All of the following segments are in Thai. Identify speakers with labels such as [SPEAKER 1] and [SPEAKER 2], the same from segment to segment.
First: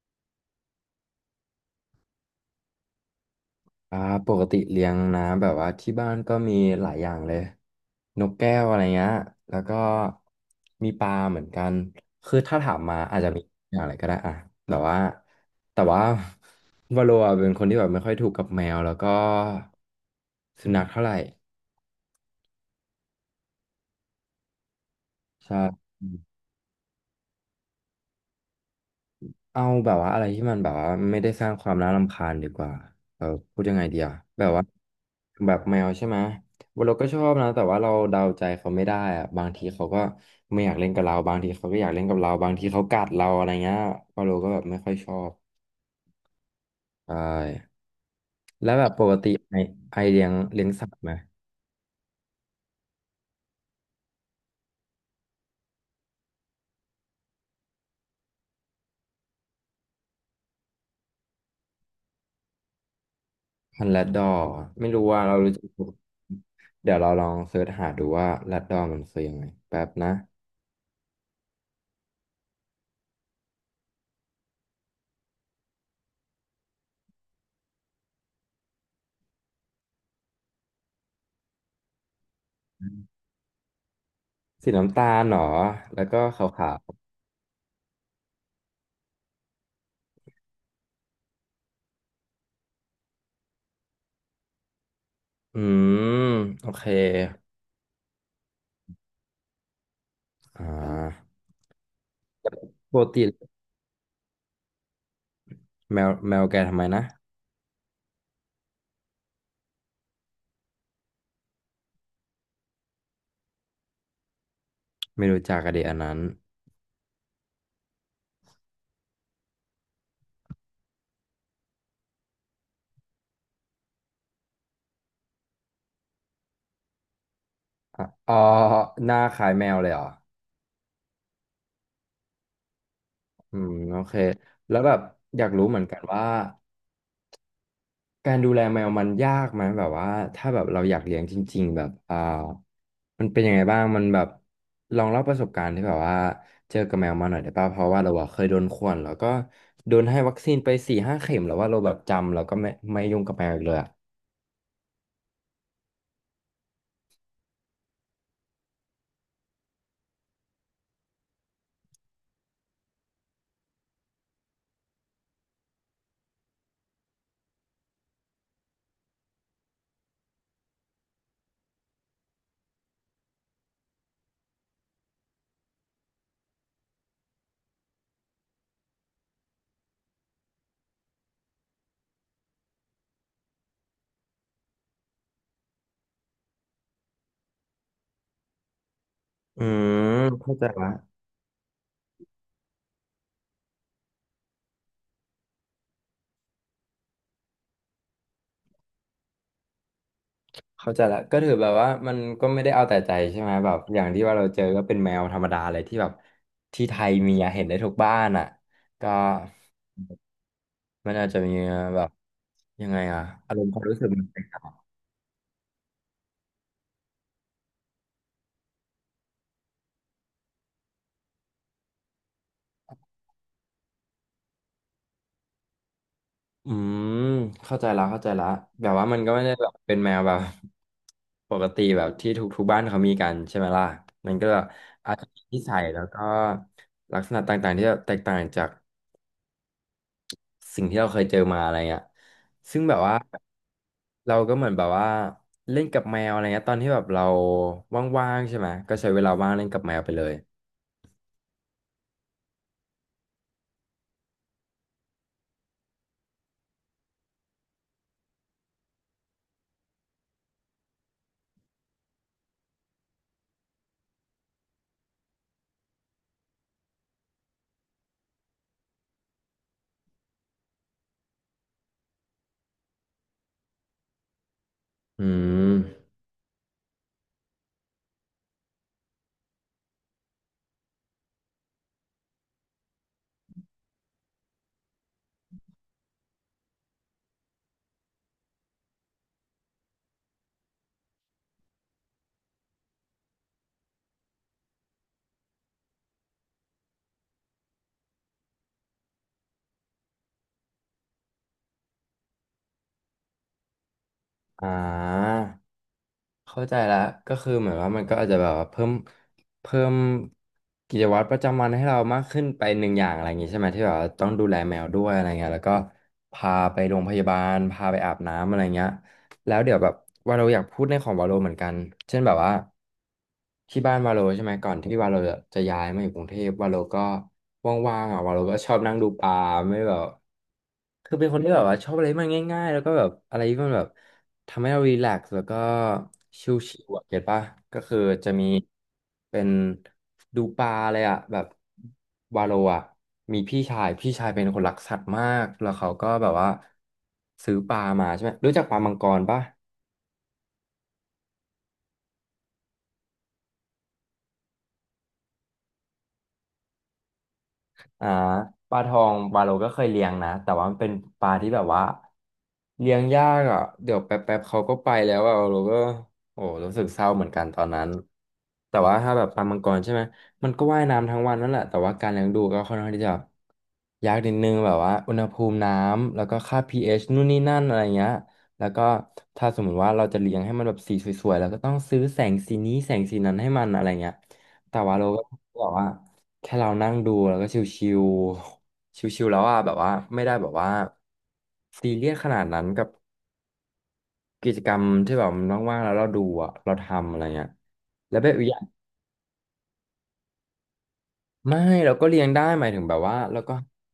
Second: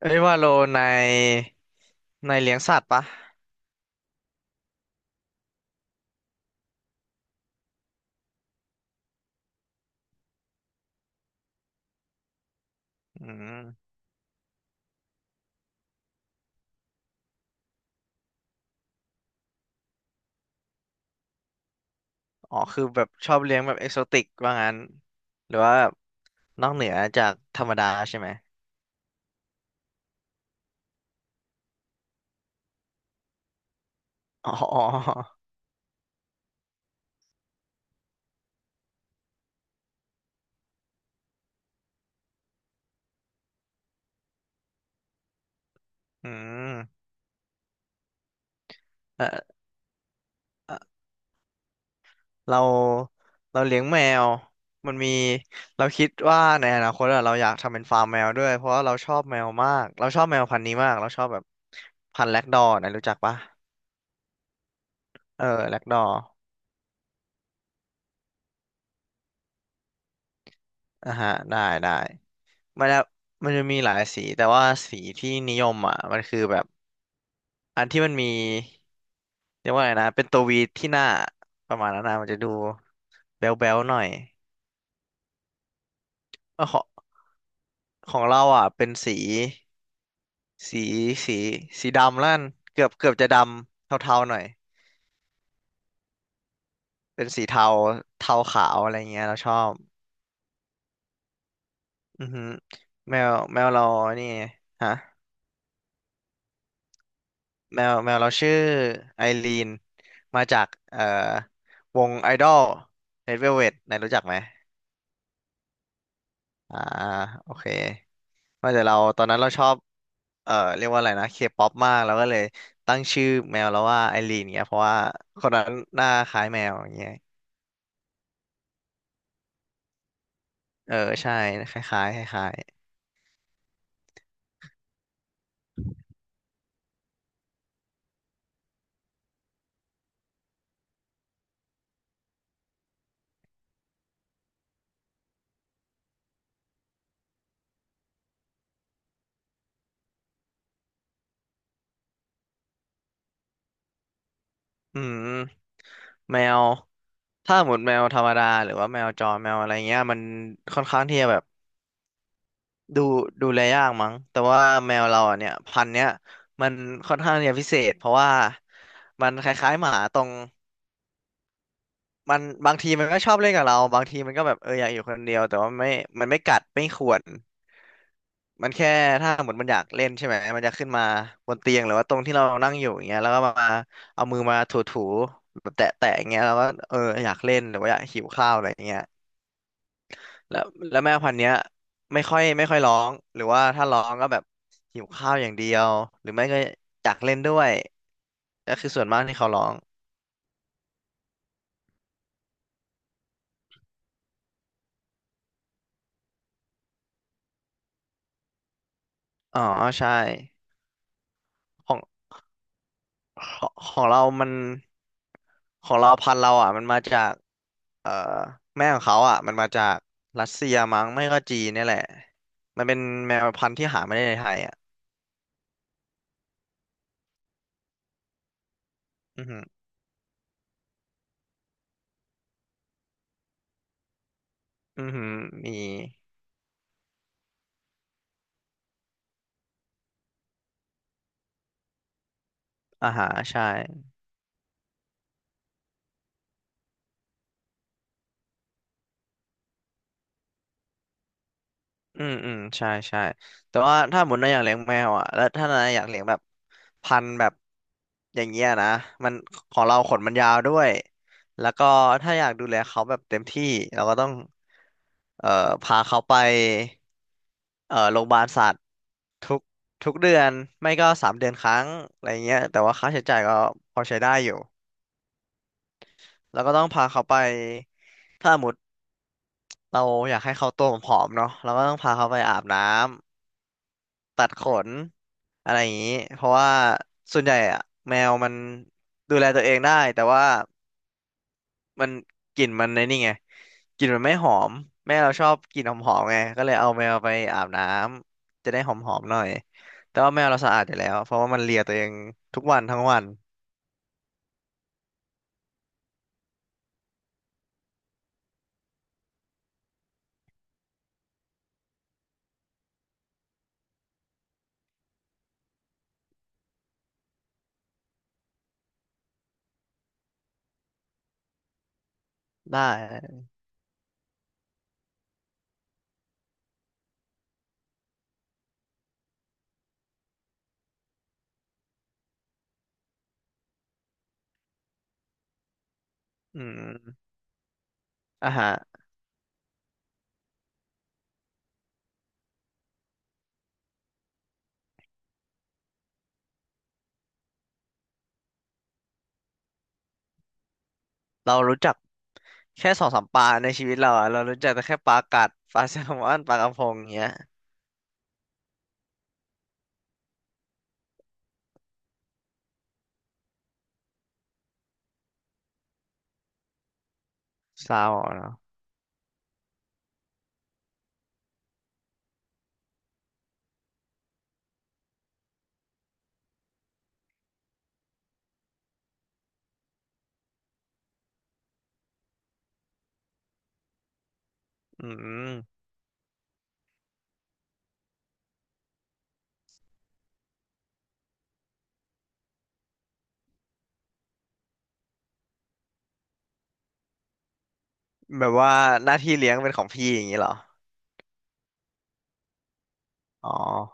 [SPEAKER 1] เอ้ยว่าโลในในเลี้ยงสัตว์ปะ
[SPEAKER 2] อ่าปกติเลี้ยงนะแบบว่าที่บ้านก็มีหลายอย่างเลยนกแก้วอะไรเงี้ยแล้วก็มีปลาเหมือนกันคือถ้าถามมาอาจ
[SPEAKER 1] อื
[SPEAKER 2] จะมีอย่างอะ
[SPEAKER 1] ม
[SPEAKER 2] ไรก็ได้อ่ะแต่ว่าแต่ว่า วาโลอะเป็นคนที่แบบไม่ค่อยถูกกับแมวแล้วก็สุนัขเท่าไหร่
[SPEAKER 1] อ๋อคือแบบชอบเลี้ยงแบบเอกโซติกว่างั้นหรื
[SPEAKER 2] ใช่
[SPEAKER 1] อว่าแบบนอกเหนือจากธรรมดาใช่ไหม
[SPEAKER 2] เอาแบบว่าอะไรที่มันแบบว่าไม่ได้สร้างความน่ารำคาญดีกว่าเออพูดยังไงดีอะแบ
[SPEAKER 1] อ๋
[SPEAKER 2] บว่า
[SPEAKER 1] อ
[SPEAKER 2] แบบแมวใช่ไหมเราก็ชอบนะแต่ว่าเราเดาใจเขาไม่ได้อะบางทีเขาก็ไม่อยากเล่นกับเราบางทีเขาก็อยากเล่นกับเราบางทีเขากัดเราอะไรเงี้ยพอเราก็แบบไม่ค่อยชอบ
[SPEAKER 1] อืม
[SPEAKER 2] ใช่แล้วแบบปกติ
[SPEAKER 1] เออ
[SPEAKER 2] ไอเลี้ยง
[SPEAKER 1] เอ่
[SPEAKER 2] สัต
[SPEAKER 1] อ
[SPEAKER 2] ว์ไหม
[SPEAKER 1] เราเราเลี้ยงแมว มันมีเราคิดว่าในอนาคตอะเราอยากทำเป็นฟาร์มแมวด้วยเพราะว่าเราชอบแมวมาก เราชอบแมวพันธุ์นี้มาก เราชอบแบบพันธุ์แล็กดอร์นะรู้จักปะ
[SPEAKER 2] พันธุ์แรดดอร์ไม่รู้ว่าเรา
[SPEAKER 1] เออ
[SPEAKER 2] รู้จัก
[SPEAKER 1] แล็กดอร์
[SPEAKER 2] เดี๋ยวเราลองเสิร์ชหาดูว่าแรดดอร์มันคือยังไงแป๊บนะ
[SPEAKER 1] อ่ะฮะได้ได้ มันจะมันจะมีหลายสีแต่ว่าสีที่นิยมอ่ะมันคือแบบอันที่มันมีเรียกว่าไงนะเป็นตัววีที่หน้าประมาณนั้นนะมันจะดูแบ๊วๆหน่อย
[SPEAKER 2] สีน้ำตาลเหรอแล้วก็
[SPEAKER 1] เออ
[SPEAKER 2] ขา
[SPEAKER 1] ข
[SPEAKER 2] ว
[SPEAKER 1] องของเราอ่ะเป็นสีสีสีสีดำแล้วกันเกือบเกือบจะดำเทาๆหน่อย
[SPEAKER 2] อืมโอเค
[SPEAKER 1] เป็นสีเทาเทาขาวอะไรเงี้ยเราชอบ
[SPEAKER 2] อ่า
[SPEAKER 1] อือหือ
[SPEAKER 2] ป
[SPEAKER 1] แม
[SPEAKER 2] กติ
[SPEAKER 1] วแมวเรานี่ฮะ
[SPEAKER 2] แมวแมวแกทำไมนะ
[SPEAKER 1] แมวแมวเราชื่อไอรีนมาจากวงไอดอล Red Velvet นายรู้จักไหม
[SPEAKER 2] ไม่รู้จักกันดีอันนั้น
[SPEAKER 1] อ่าโอเคว่าแต่เราตอนนั้นเราชอบเรียกว่าอะไรนะเคป๊อปมากแล้วก็เลยตั้งชื่อแมวแล้วว่าไอรีนเนี่ยเพราะว่าคนนั้นหน้าคล้ายแมวอย่างเงี้ย
[SPEAKER 2] อ๋อหน้าคล้ายแมวเลยเหรอ
[SPEAKER 1] เออใช่คล้ายๆคล้าย
[SPEAKER 2] อืมโอเคแล้วแบบอยากรู้เหมือนกันว่าการดูแลแมวมันยากไหมแบบว่าถ้าแบบเราอยากเลี้ยงจริงๆแบบมันเป็นยังไงบ้างมันแบบลองเล่าประสบการณ์ที่แบบว่าเจอกับแมวมาหน่อยได้ป่ะเพราะว่าเราอะเคยโดนข่วนแล้วก็โดนให้วัคซีนไป4-5 เข็มแล้วว่าเราแบบจำแล้วก็ไม่ยุ่งกับแมวอีกเลยอะ
[SPEAKER 1] ๆอืมแมวถ้าหมดแมวธรรมดาหรือว่าแมวจรแมวอะไรเงี้ยมันค่อนข้างที่จะแบบดูดูแลยากมั้งแต่ว่าแมวเราอ่ะเนี่ยพันธุ์เนี้ยมันค่อนข้างที่จะพิเศษเพราะว่ามันคล้ายๆหมาตรง มันบางทีมันก็ชอบเล่นกับเราบางทีมันก็แบบเอออยากอยู่คนเดียวแต่ว่าไม่มันไม่กัดไม่ข่วนมันแค่ถ้าหมดมันอยากเล่นใช่ไหมมันจะขึ้นมาบนเตียงหรือว่าตรงที่เรานั่งอยู่อย่างเงี้ยแล้วก็มาเอามือมาถูๆแบบแตะๆอย่างเงี้ยแล้วก็เอออยากเล่นหรือว่าอยากหิวข้าวอะไรอย่างเงี้ย
[SPEAKER 2] อืมเข้า
[SPEAKER 1] แล้
[SPEAKER 2] ใจ
[SPEAKER 1] ว
[SPEAKER 2] ละ
[SPEAKER 1] แล้วแม่พันธุ์เนี้ยไม่ค่อยไม่ค่อยร้องหรือว่าถ้าร้องก็แบบหิวข้าวอย่างเดียวหรือไม่ก็อยากเล่นด้วยก็คือส่วนมากที่เขาร้อง
[SPEAKER 2] เข้าใจละก็ถือแบบว่ามันก็ไม่ได้เอาแต่ใจใช่ไหมแบบอย่างที่ว่าเราเจอก็เป็นแมวธรรมดาเลยที่แบบที่ไทยมีอะเห็นได้ทุกบ้านอ่ะก็
[SPEAKER 1] อ๋อใช่
[SPEAKER 2] มันอาจจะมี
[SPEAKER 1] ของ
[SPEAKER 2] แบบยังไงอ่ะ
[SPEAKER 1] ข
[SPEAKER 2] อารม
[SPEAKER 1] อ
[SPEAKER 2] ณ์
[SPEAKER 1] ง
[SPEAKER 2] ความ
[SPEAKER 1] ข
[SPEAKER 2] รู้
[SPEAKER 1] อ
[SPEAKER 2] สึ
[SPEAKER 1] ง
[SPEAKER 2] ก
[SPEAKER 1] เรา
[SPEAKER 2] มันแตก
[SPEAKER 1] มัน
[SPEAKER 2] ต่าง
[SPEAKER 1] ของเราพันธุ์เราอ่ะมันมาจากเอ่อแม่ของเขาอ่ะมันมาจากรัสเซียมั้งไม่ก็จีนเนี่ยแหละ มันเป็นแมวพันธุ์ที่หาไม่ได้ในไทยอ่ะ
[SPEAKER 2] อืมเข้าใจละเข้าใจละแบบว่ามันก็ไม่
[SPEAKER 1] อือ
[SPEAKER 2] ได้
[SPEAKER 1] หือ
[SPEAKER 2] แบบเป็นแมวแบบปกติแบบที่ทุกบ้านเขามีกันใช่ไหมล่ะมันก็
[SPEAKER 1] อือ
[SPEAKER 2] อาจ
[SPEAKER 1] หื
[SPEAKER 2] จะ
[SPEAKER 1] อ
[SPEAKER 2] มีนิ
[SPEAKER 1] มี
[SPEAKER 2] สัยแล้วก็ลักษณะต่างๆที่แบบแตกต่างจาก สิ่งที่เราเคยเจอมาอะไรเงี้ยซึ่งแบบ
[SPEAKER 1] อา
[SPEAKER 2] ว่า
[SPEAKER 1] หารใช่
[SPEAKER 2] เราก็เหมือนแบบว่าเล่นกับแมวอะไรเงี้ยตอนที่แบบเราว่างๆใช่ไหมก็ใช้เวลาว่างเล่นกับแมวไปเลย
[SPEAKER 1] อืมอืมใช่ใช่แต่ว่าถ้าหมุนนายอยากเลี้ยงแมวอ่ะแล้วถ้านายอยากเลี้ยงแบบพันธุ์แบบอย่างเงี้ยนะมันของเราขนมันยาวด้วยแล้วก็ถ้าอยากดูแลเขาแบบเต็มที่เราก็ต้องเอ่อพาเขาไปโรงพยาบาลสัตว์ทุกทุกเดือนไม่ก็สามเดือนครั้งอะไรเงี้ยแต่ว่าค่าใช้จ่ายก็พอใช้ได้อยู่
[SPEAKER 2] อืม
[SPEAKER 1] แล้วก็ต้องพาเขาไปถ้าสมมติเราอยากให้เขาตัวผอมๆเนาะเราก็ต้องพาเขาไปอาบน้ำ ตัดขนอะไรอย่างนี้เพราะว่าส่วนใหญ่อะแมวมันดูแลตัวเองได้แต่ว่ามันกลิ่นมันในนี่ไงกลิ่นมันไม่หอมแม่เราชอบกลิ่นหอมๆไงก็เลยเอาแมวไปอาบน้ำจะได้หอมๆหน่อยแต่ว่าแมวเราสะอาดอยู่แล้วเพราะว่ามันเลียตัวเองทุกวันทั้งวัน
[SPEAKER 2] อ่าเข้าใจแล้วก็คือเหมือนว่ามันก็อาจจะแบบว่าเพิ่มกิจวัตรประจำวันให้เรามากขึ้นไปหนึ่งอย่างอะไรอย่างงี้ใช่ไหมที่แบบว่าต้องดูแลแมวด้วยอะไรเงี้ยแล้วก็พาไปโรงพยาบาลพาไปอาบน้ำอะไรเงี้ย แล้วเดี๋ยวแบบวาโลอยากพูดในของวาโลเหมือนกัน เช่นแบบว่า
[SPEAKER 1] ได้
[SPEAKER 2] ที่บ้านวาโลใช่ไหมก่อนที่วาโลจะย้ายมาอยู่กรุงเทพวาโลก็ว่างๆอ่ะวาโลก็ชอบนั่งดูปลาไม่แบบคือเป็นคนที่แบบว่าชอบอะไรที่มันง่ายๆแล้วก็แบบอะไรที่มันแบบทำให้เรารีแลกซ์แล้วก็ช
[SPEAKER 1] อื
[SPEAKER 2] ิลๆอ่ะเก็
[SPEAKER 1] ม
[SPEAKER 2] ตป่ะก็คือจะมี
[SPEAKER 1] อ่ะฮะ
[SPEAKER 2] เป็นดูปลาเลยอ่ะแบบ วาโลอ่ะมีพี่ชายพี่ชายเป็นคนรักสัตว์มากแล้วเขาก็แบบว่าซื้อปลามาใช่ไหมรู้จักปลามังกรป่ะ
[SPEAKER 1] เรารู้จักแค่2-3ปลาในชีวิตเราอะเรารู้จักแต่แค่ปลากัดปลาแซลมอนปลากระพงอย่างเงี้ย
[SPEAKER 2] อ่าปลาทองปลาโลก็เคยเลี้ยงนะแต่ว่ามันเป็นปลาที่แบบว่าเลี้ยงยากอ่ะเดี๋ยวแป๊บๆเขาก็ไปแล้วอ่ะเราก็โอ้รู้สึกเศร้าเหมือนกันตอนนั้น
[SPEAKER 1] เศร้าเนาะ
[SPEAKER 2] แต่ว่าถ้าแบบปลามังกรใช่ไหมมันก็ว่ายน้ำทั้งวันนั่นแหละแต่ว่าการเลี้ยงดูก็ค่อนข้างที่จะยากนิดนึงแบบว่าอุณหภูมิน้ำแล้วก็ค่าพีเอชนู่นนี่นั่นอะไรเงี้ยแล้วก็ถ้าสมมติว่าเราจะเลี้ยงให้มันแบบสีสวยๆแล้วก็ต้องซื้อแสงสีนี้แสงสีนั้นให้มันอะไรเงี้ยแต่ว่า
[SPEAKER 1] อื
[SPEAKER 2] เราก็
[SPEAKER 1] ม
[SPEAKER 2] บอกว่า แค่เรานั่งดูแล้วก็ชิวๆ ชิวๆแล้วอ่ะแบบว่าไม่ได้แบบว่าซีเรียสขนาดนั้นกับกิจกรรมที่แบบมันว่างๆแล้วเราดูอ่ะเราทำอะไรเงี้ยแล้วแบบอ
[SPEAKER 1] แบ
[SPEAKER 2] กอ
[SPEAKER 1] บ
[SPEAKER 2] ย่าง
[SPEAKER 1] ว่าหน้าที่เลี้ยงเป็นของพี่อย่างนี้เหรอ
[SPEAKER 2] ไม่เราก็เลี้ยงได้หมายถึงแบบว่าเรา
[SPEAKER 1] อ๋อ
[SPEAKER 2] ก็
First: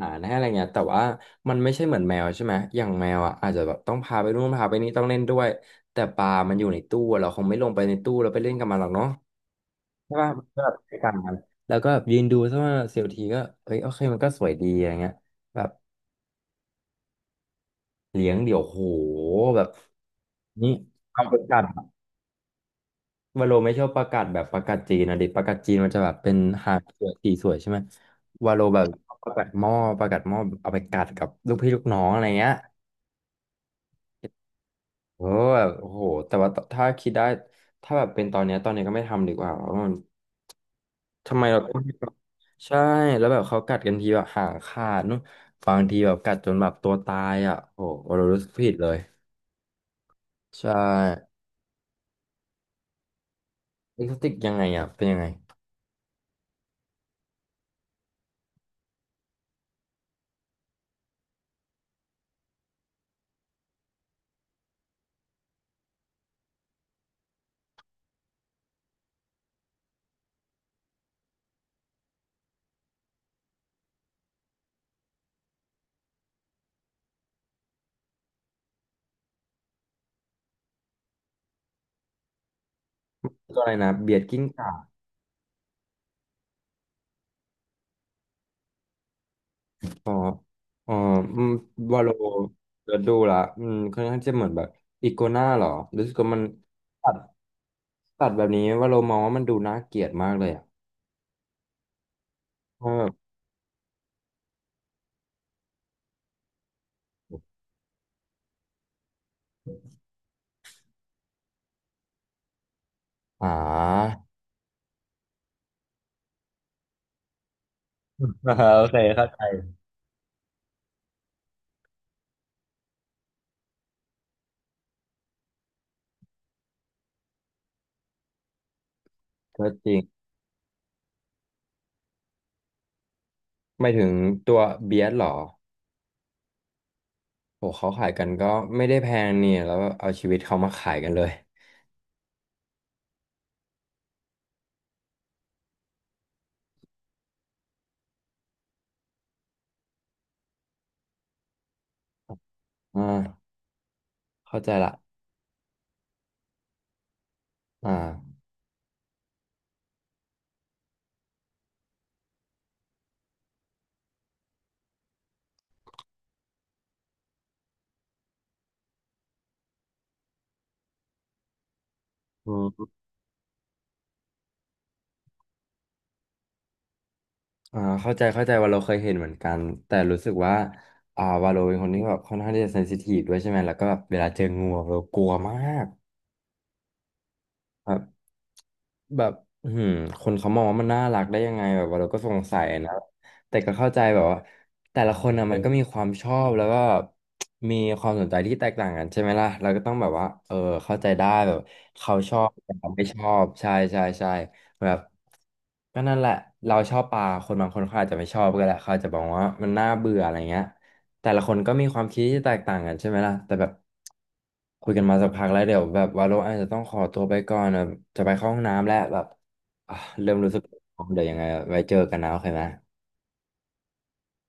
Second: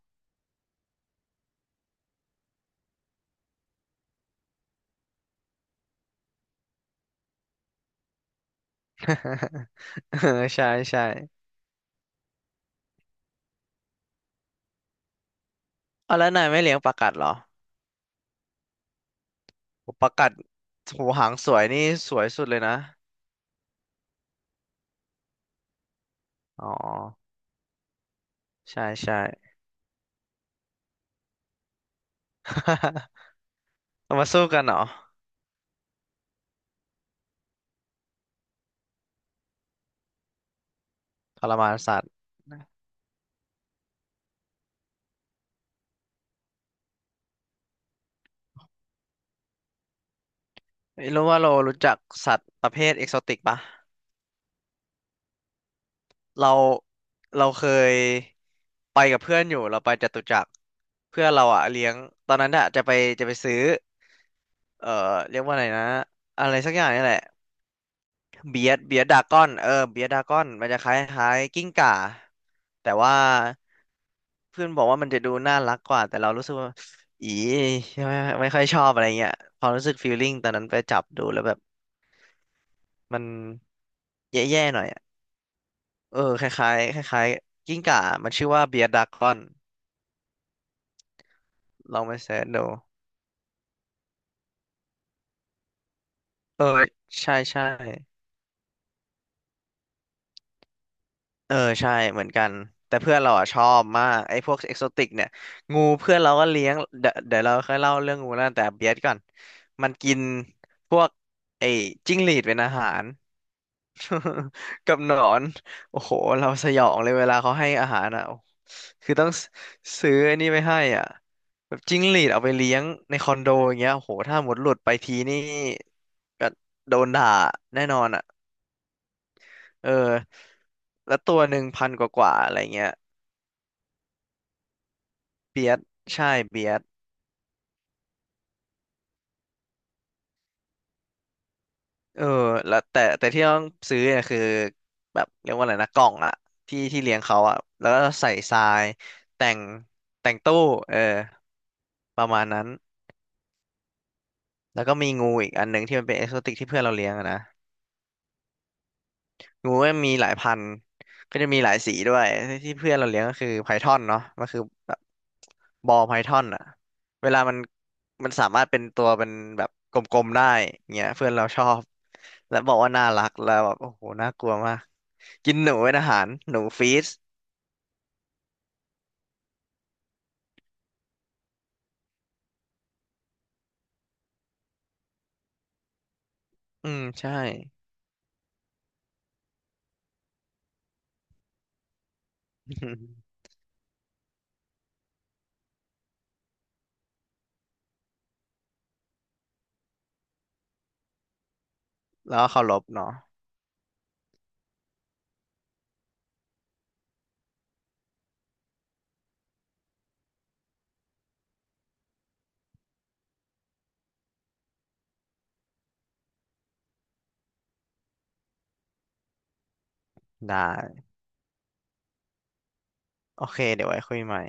[SPEAKER 2] หาให้อะไรเงี้ยแต่ว่ามันไม่ใช่เหมือนแมวใช่ไหมอย่างแมวอ่ะอาจจะแบบต้องพาไปนู่นพาไปนี่ต้องเล่นด้วยแต่ปลามันอยู่ในตู้อะเราคงไม่ลงไปในตู้แล้วไปเล่นกับมันหรอกเนาะ ใช่
[SPEAKER 1] เออ
[SPEAKER 2] ป่ะมันก็
[SPEAKER 1] ใช่
[SPEAKER 2] แบบใช้
[SPEAKER 1] ใช่
[SPEAKER 2] การมันแล้วก็แบบยืนดูสักว่าเสียวทีก็เอ้ยโอเคมันก็สวยดีอะไรเงี้ยแบบ
[SPEAKER 1] เอาแล้วนายไม่เลี้ยงปลากัดเหรอ
[SPEAKER 2] เลี้ยงเดี๋ยวโหแบบ
[SPEAKER 1] โอปลากัด
[SPEAKER 2] นี่
[SPEAKER 1] หู
[SPEAKER 2] เอา
[SPEAKER 1] หาง
[SPEAKER 2] ประ
[SPEAKER 1] ส
[SPEAKER 2] กา
[SPEAKER 1] ว
[SPEAKER 2] ศ
[SPEAKER 1] ยนี่สวยสุดเลยนะ
[SPEAKER 2] วาโลไม่ชอบประกาศแบบประกาศจีนนะดิประกาศจีนมันจะแบบเป็น
[SPEAKER 1] อ๋อ
[SPEAKER 2] หางสวยสีสวยใช่ไหมวาโลแบ
[SPEAKER 1] ใช่
[SPEAKER 2] บ
[SPEAKER 1] ใช่
[SPEAKER 2] ประกาศหม้อประกาศหม้อเอาไปกัดกับลูกพี่ลูกน้องอะไรเงี้ย
[SPEAKER 1] เรามาสู้กันเหรอ
[SPEAKER 2] เออแบบโอ้โหแต่ว่าถ้าคิดได้ถ้าแบบเป็นตอนเนี้ยตอนเนี้ยก็ไม่ทำดีกว่าเพราะมันทำ
[SPEAKER 1] ท
[SPEAKER 2] ไม
[SPEAKER 1] ร
[SPEAKER 2] เรา
[SPEAKER 1] มา
[SPEAKER 2] ต้
[SPEAKER 1] น
[SPEAKER 2] อง
[SPEAKER 1] สัตว์
[SPEAKER 2] ใช่แล้วแบบเขากัดกันทีแบบหางขาดนู่นบางทีแบบกัดจนแบบตัวตายอ่ะโอ้โหวาโลรู้สึกผิดเลยใช่
[SPEAKER 1] ไม่รู้ว่าเรารู้จักสัตว์ประเภทเอกโซติกปะ
[SPEAKER 2] เอ็กโซติกยังไงอ่ะเป็นยังไง
[SPEAKER 1] เราเราเคยไปกับเพื่อนอยู่เราไปจตุจักรเพื่อนเราอะเลี้ยงตอนนั้นอะจะไปจะไปซื้อเอ่อเรียกว่าอะไรนะอะไรสักอย่างนี่แหละ เบียดเบียดดากอนเออเบียดดากอนมันจะคล้ายคล้ายกิ้งก่าแต่ว่าเพื่อนบอกว่ามันจะดูน่ารักกว่าแต่เรารู้สึกว่าอีไม่ไม่ค่อยชอบอะไรเงี้ยความรู้สึกฟีลลิ่งตอนนั้นไปจับดูแล้วแบบมัน
[SPEAKER 2] ตัวอะไรนะเบียดกิ้ง
[SPEAKER 1] แย่
[SPEAKER 2] ก่า
[SPEAKER 1] ๆหน่อยอะเออคล้ายๆคล้ายๆกิ้งก่ามันชื่อว่าเบียดดากอน
[SPEAKER 2] อ๋ออ๋ออืม
[SPEAKER 1] ล
[SPEAKER 2] วา
[SPEAKER 1] อง
[SPEAKER 2] โล
[SPEAKER 1] ไปเสิร์ชดู
[SPEAKER 2] เดี๋ยวดูละอืมค่อนข้างจะเหมือนแบบอีโกนาหรอรู้สึกว่ามัน
[SPEAKER 1] เออ
[SPEAKER 2] ตัด
[SPEAKER 1] ใช่ใช่
[SPEAKER 2] ตัดแบบนี้วาโลมองว่ามันดูน่าเกลียดมากเลยอ่ะ
[SPEAKER 1] เออใช่เหมือนกัน
[SPEAKER 2] เพราะ
[SPEAKER 1] แต่
[SPEAKER 2] แบบ
[SPEAKER 1] เพื่อนเราอ่ะชอบมากไอ้พวกเอกโซติกเนี่ยงูเพื่อนเราก็เลี้ยงเดี๋ยวเดี๋ยวเราค่อยเล่าเรื่องงูแล้วแต่เบียดก่อนมันกินพวกไอ้จิ้งหรีดเป็นอาหาร
[SPEAKER 2] อ่า
[SPEAKER 1] กับหนอนโอ้โหเราสยองเลยเวลาเขาให้อาหารอ่ะโอ้
[SPEAKER 2] โอเค
[SPEAKER 1] คือต้
[SPEAKER 2] เข้า
[SPEAKER 1] อง
[SPEAKER 2] ใจ
[SPEAKER 1] ซซื้อไอ้นี่ไปให้อ่ะแบบจิ้งหรีดเอาไปเลี้ยงในคอนโดอย่างเงี้ยโอ้โหถ้าหมดหลุดไปทีนี่ก็โดนด่าแน่นอนอ่ะ
[SPEAKER 2] ก็จ
[SPEAKER 1] เออ
[SPEAKER 2] ริง
[SPEAKER 1] แล้วตัว1,000กว่าๆอะไรเงี้ย
[SPEAKER 2] ไม่ถึงตัวเบียดหรอ
[SPEAKER 1] เบียดใช่เบียด
[SPEAKER 2] โหเขาขายกันก็ไม่ได้แพงเนี่ยแล้วเอาชีวิตเขามาขายกันเลย
[SPEAKER 1] เออแล้วแต่แต่ที่ต้องซื้อเนี่ยคือแบบเรียกว่าอะไรนะกล่องอะที่ที่เลี้ยงเขาอะแล้วก็ใส่ทรายแต่งแต่งตู้เออประมาณนั้น
[SPEAKER 2] อ่าเข้าใจ
[SPEAKER 1] แล้ว
[SPEAKER 2] ละ
[SPEAKER 1] ก็มีงูอีกอันหนึ่งที่มันเป็นเอ็กโซติกที่เพื่อนเราเลี้ยงอะนะ
[SPEAKER 2] อ่า
[SPEAKER 1] งูก็มีหลายพันธุ์ก็จะมีหลายสีด้วยที่เพื่อนเราเลี้ยงก็คือไพทอนเนาะมันคือแบบบอลไพทอนอะ เวลามันมันสามารถเป็นตัวเป็นแบบกลมๆได้เงี้ยเพื่อนเราชอบแล้วบอกว่าน่ารักแล้วแบบโอ้โหน่ากลัวมากกินหนูเป็นอาหารหนูฟีส
[SPEAKER 2] อ่าเข้าใจเข้าใจว่าเราเคยเห็นเหมือนกันแต่รู้สึกว่าวาโลเป็นคนที่แบบค่อนข้างที่จะเซนซิทีฟด้วยใช่ไหมแล้วก็แบบเวลาเจองูอะเรากลัวมาก
[SPEAKER 1] อืมใช่
[SPEAKER 2] แบบอืมคนเขามองว่ามันน่ารักได้ยังไงแบบว่าเราก็สงสัยนะ แต่ก็เข้าใจแบบว่าแต่ละคนนะมันก็มีความชอบแล้วก็มีความสนใจที่แตกต่างกันใช่ไหมล่ะเราก็ต้องแบบว่าเออเข้าใจได้แบบเขาช
[SPEAKER 1] แล้
[SPEAKER 2] อ
[SPEAKER 1] วก็
[SPEAKER 2] บ
[SPEAKER 1] เคา
[SPEAKER 2] แต่
[SPEAKER 1] รพ
[SPEAKER 2] เราไม่
[SPEAKER 1] เนาะ
[SPEAKER 2] ชอบใช่ใช่ใช่แบบก็นั่นแหละเราชอบปลาคนบางคนเขาอาจจะไม่ชอบก็ได้เขาอาจจะบอกว่ามันน่าเบื่ออะไรเงี้ย แต่ละคนก็มีความคิดที่แตกต่างกันใช่ไหมล่ะแต่แบบคุยกันมาสักพักแล้วเดี๋ยวแบบวาโลอาจจะต้องขอตัวไปก่อนนะจะไปเข้าห้องน้ำแล้วแบบอ่ะเริ่มรู้
[SPEAKER 1] ได้
[SPEAKER 2] สึกเดี๋ยวยังไงไว้เจอกันนะโอเคไหม
[SPEAKER 1] โอเคเดี๋ยวไว้คุยใหม่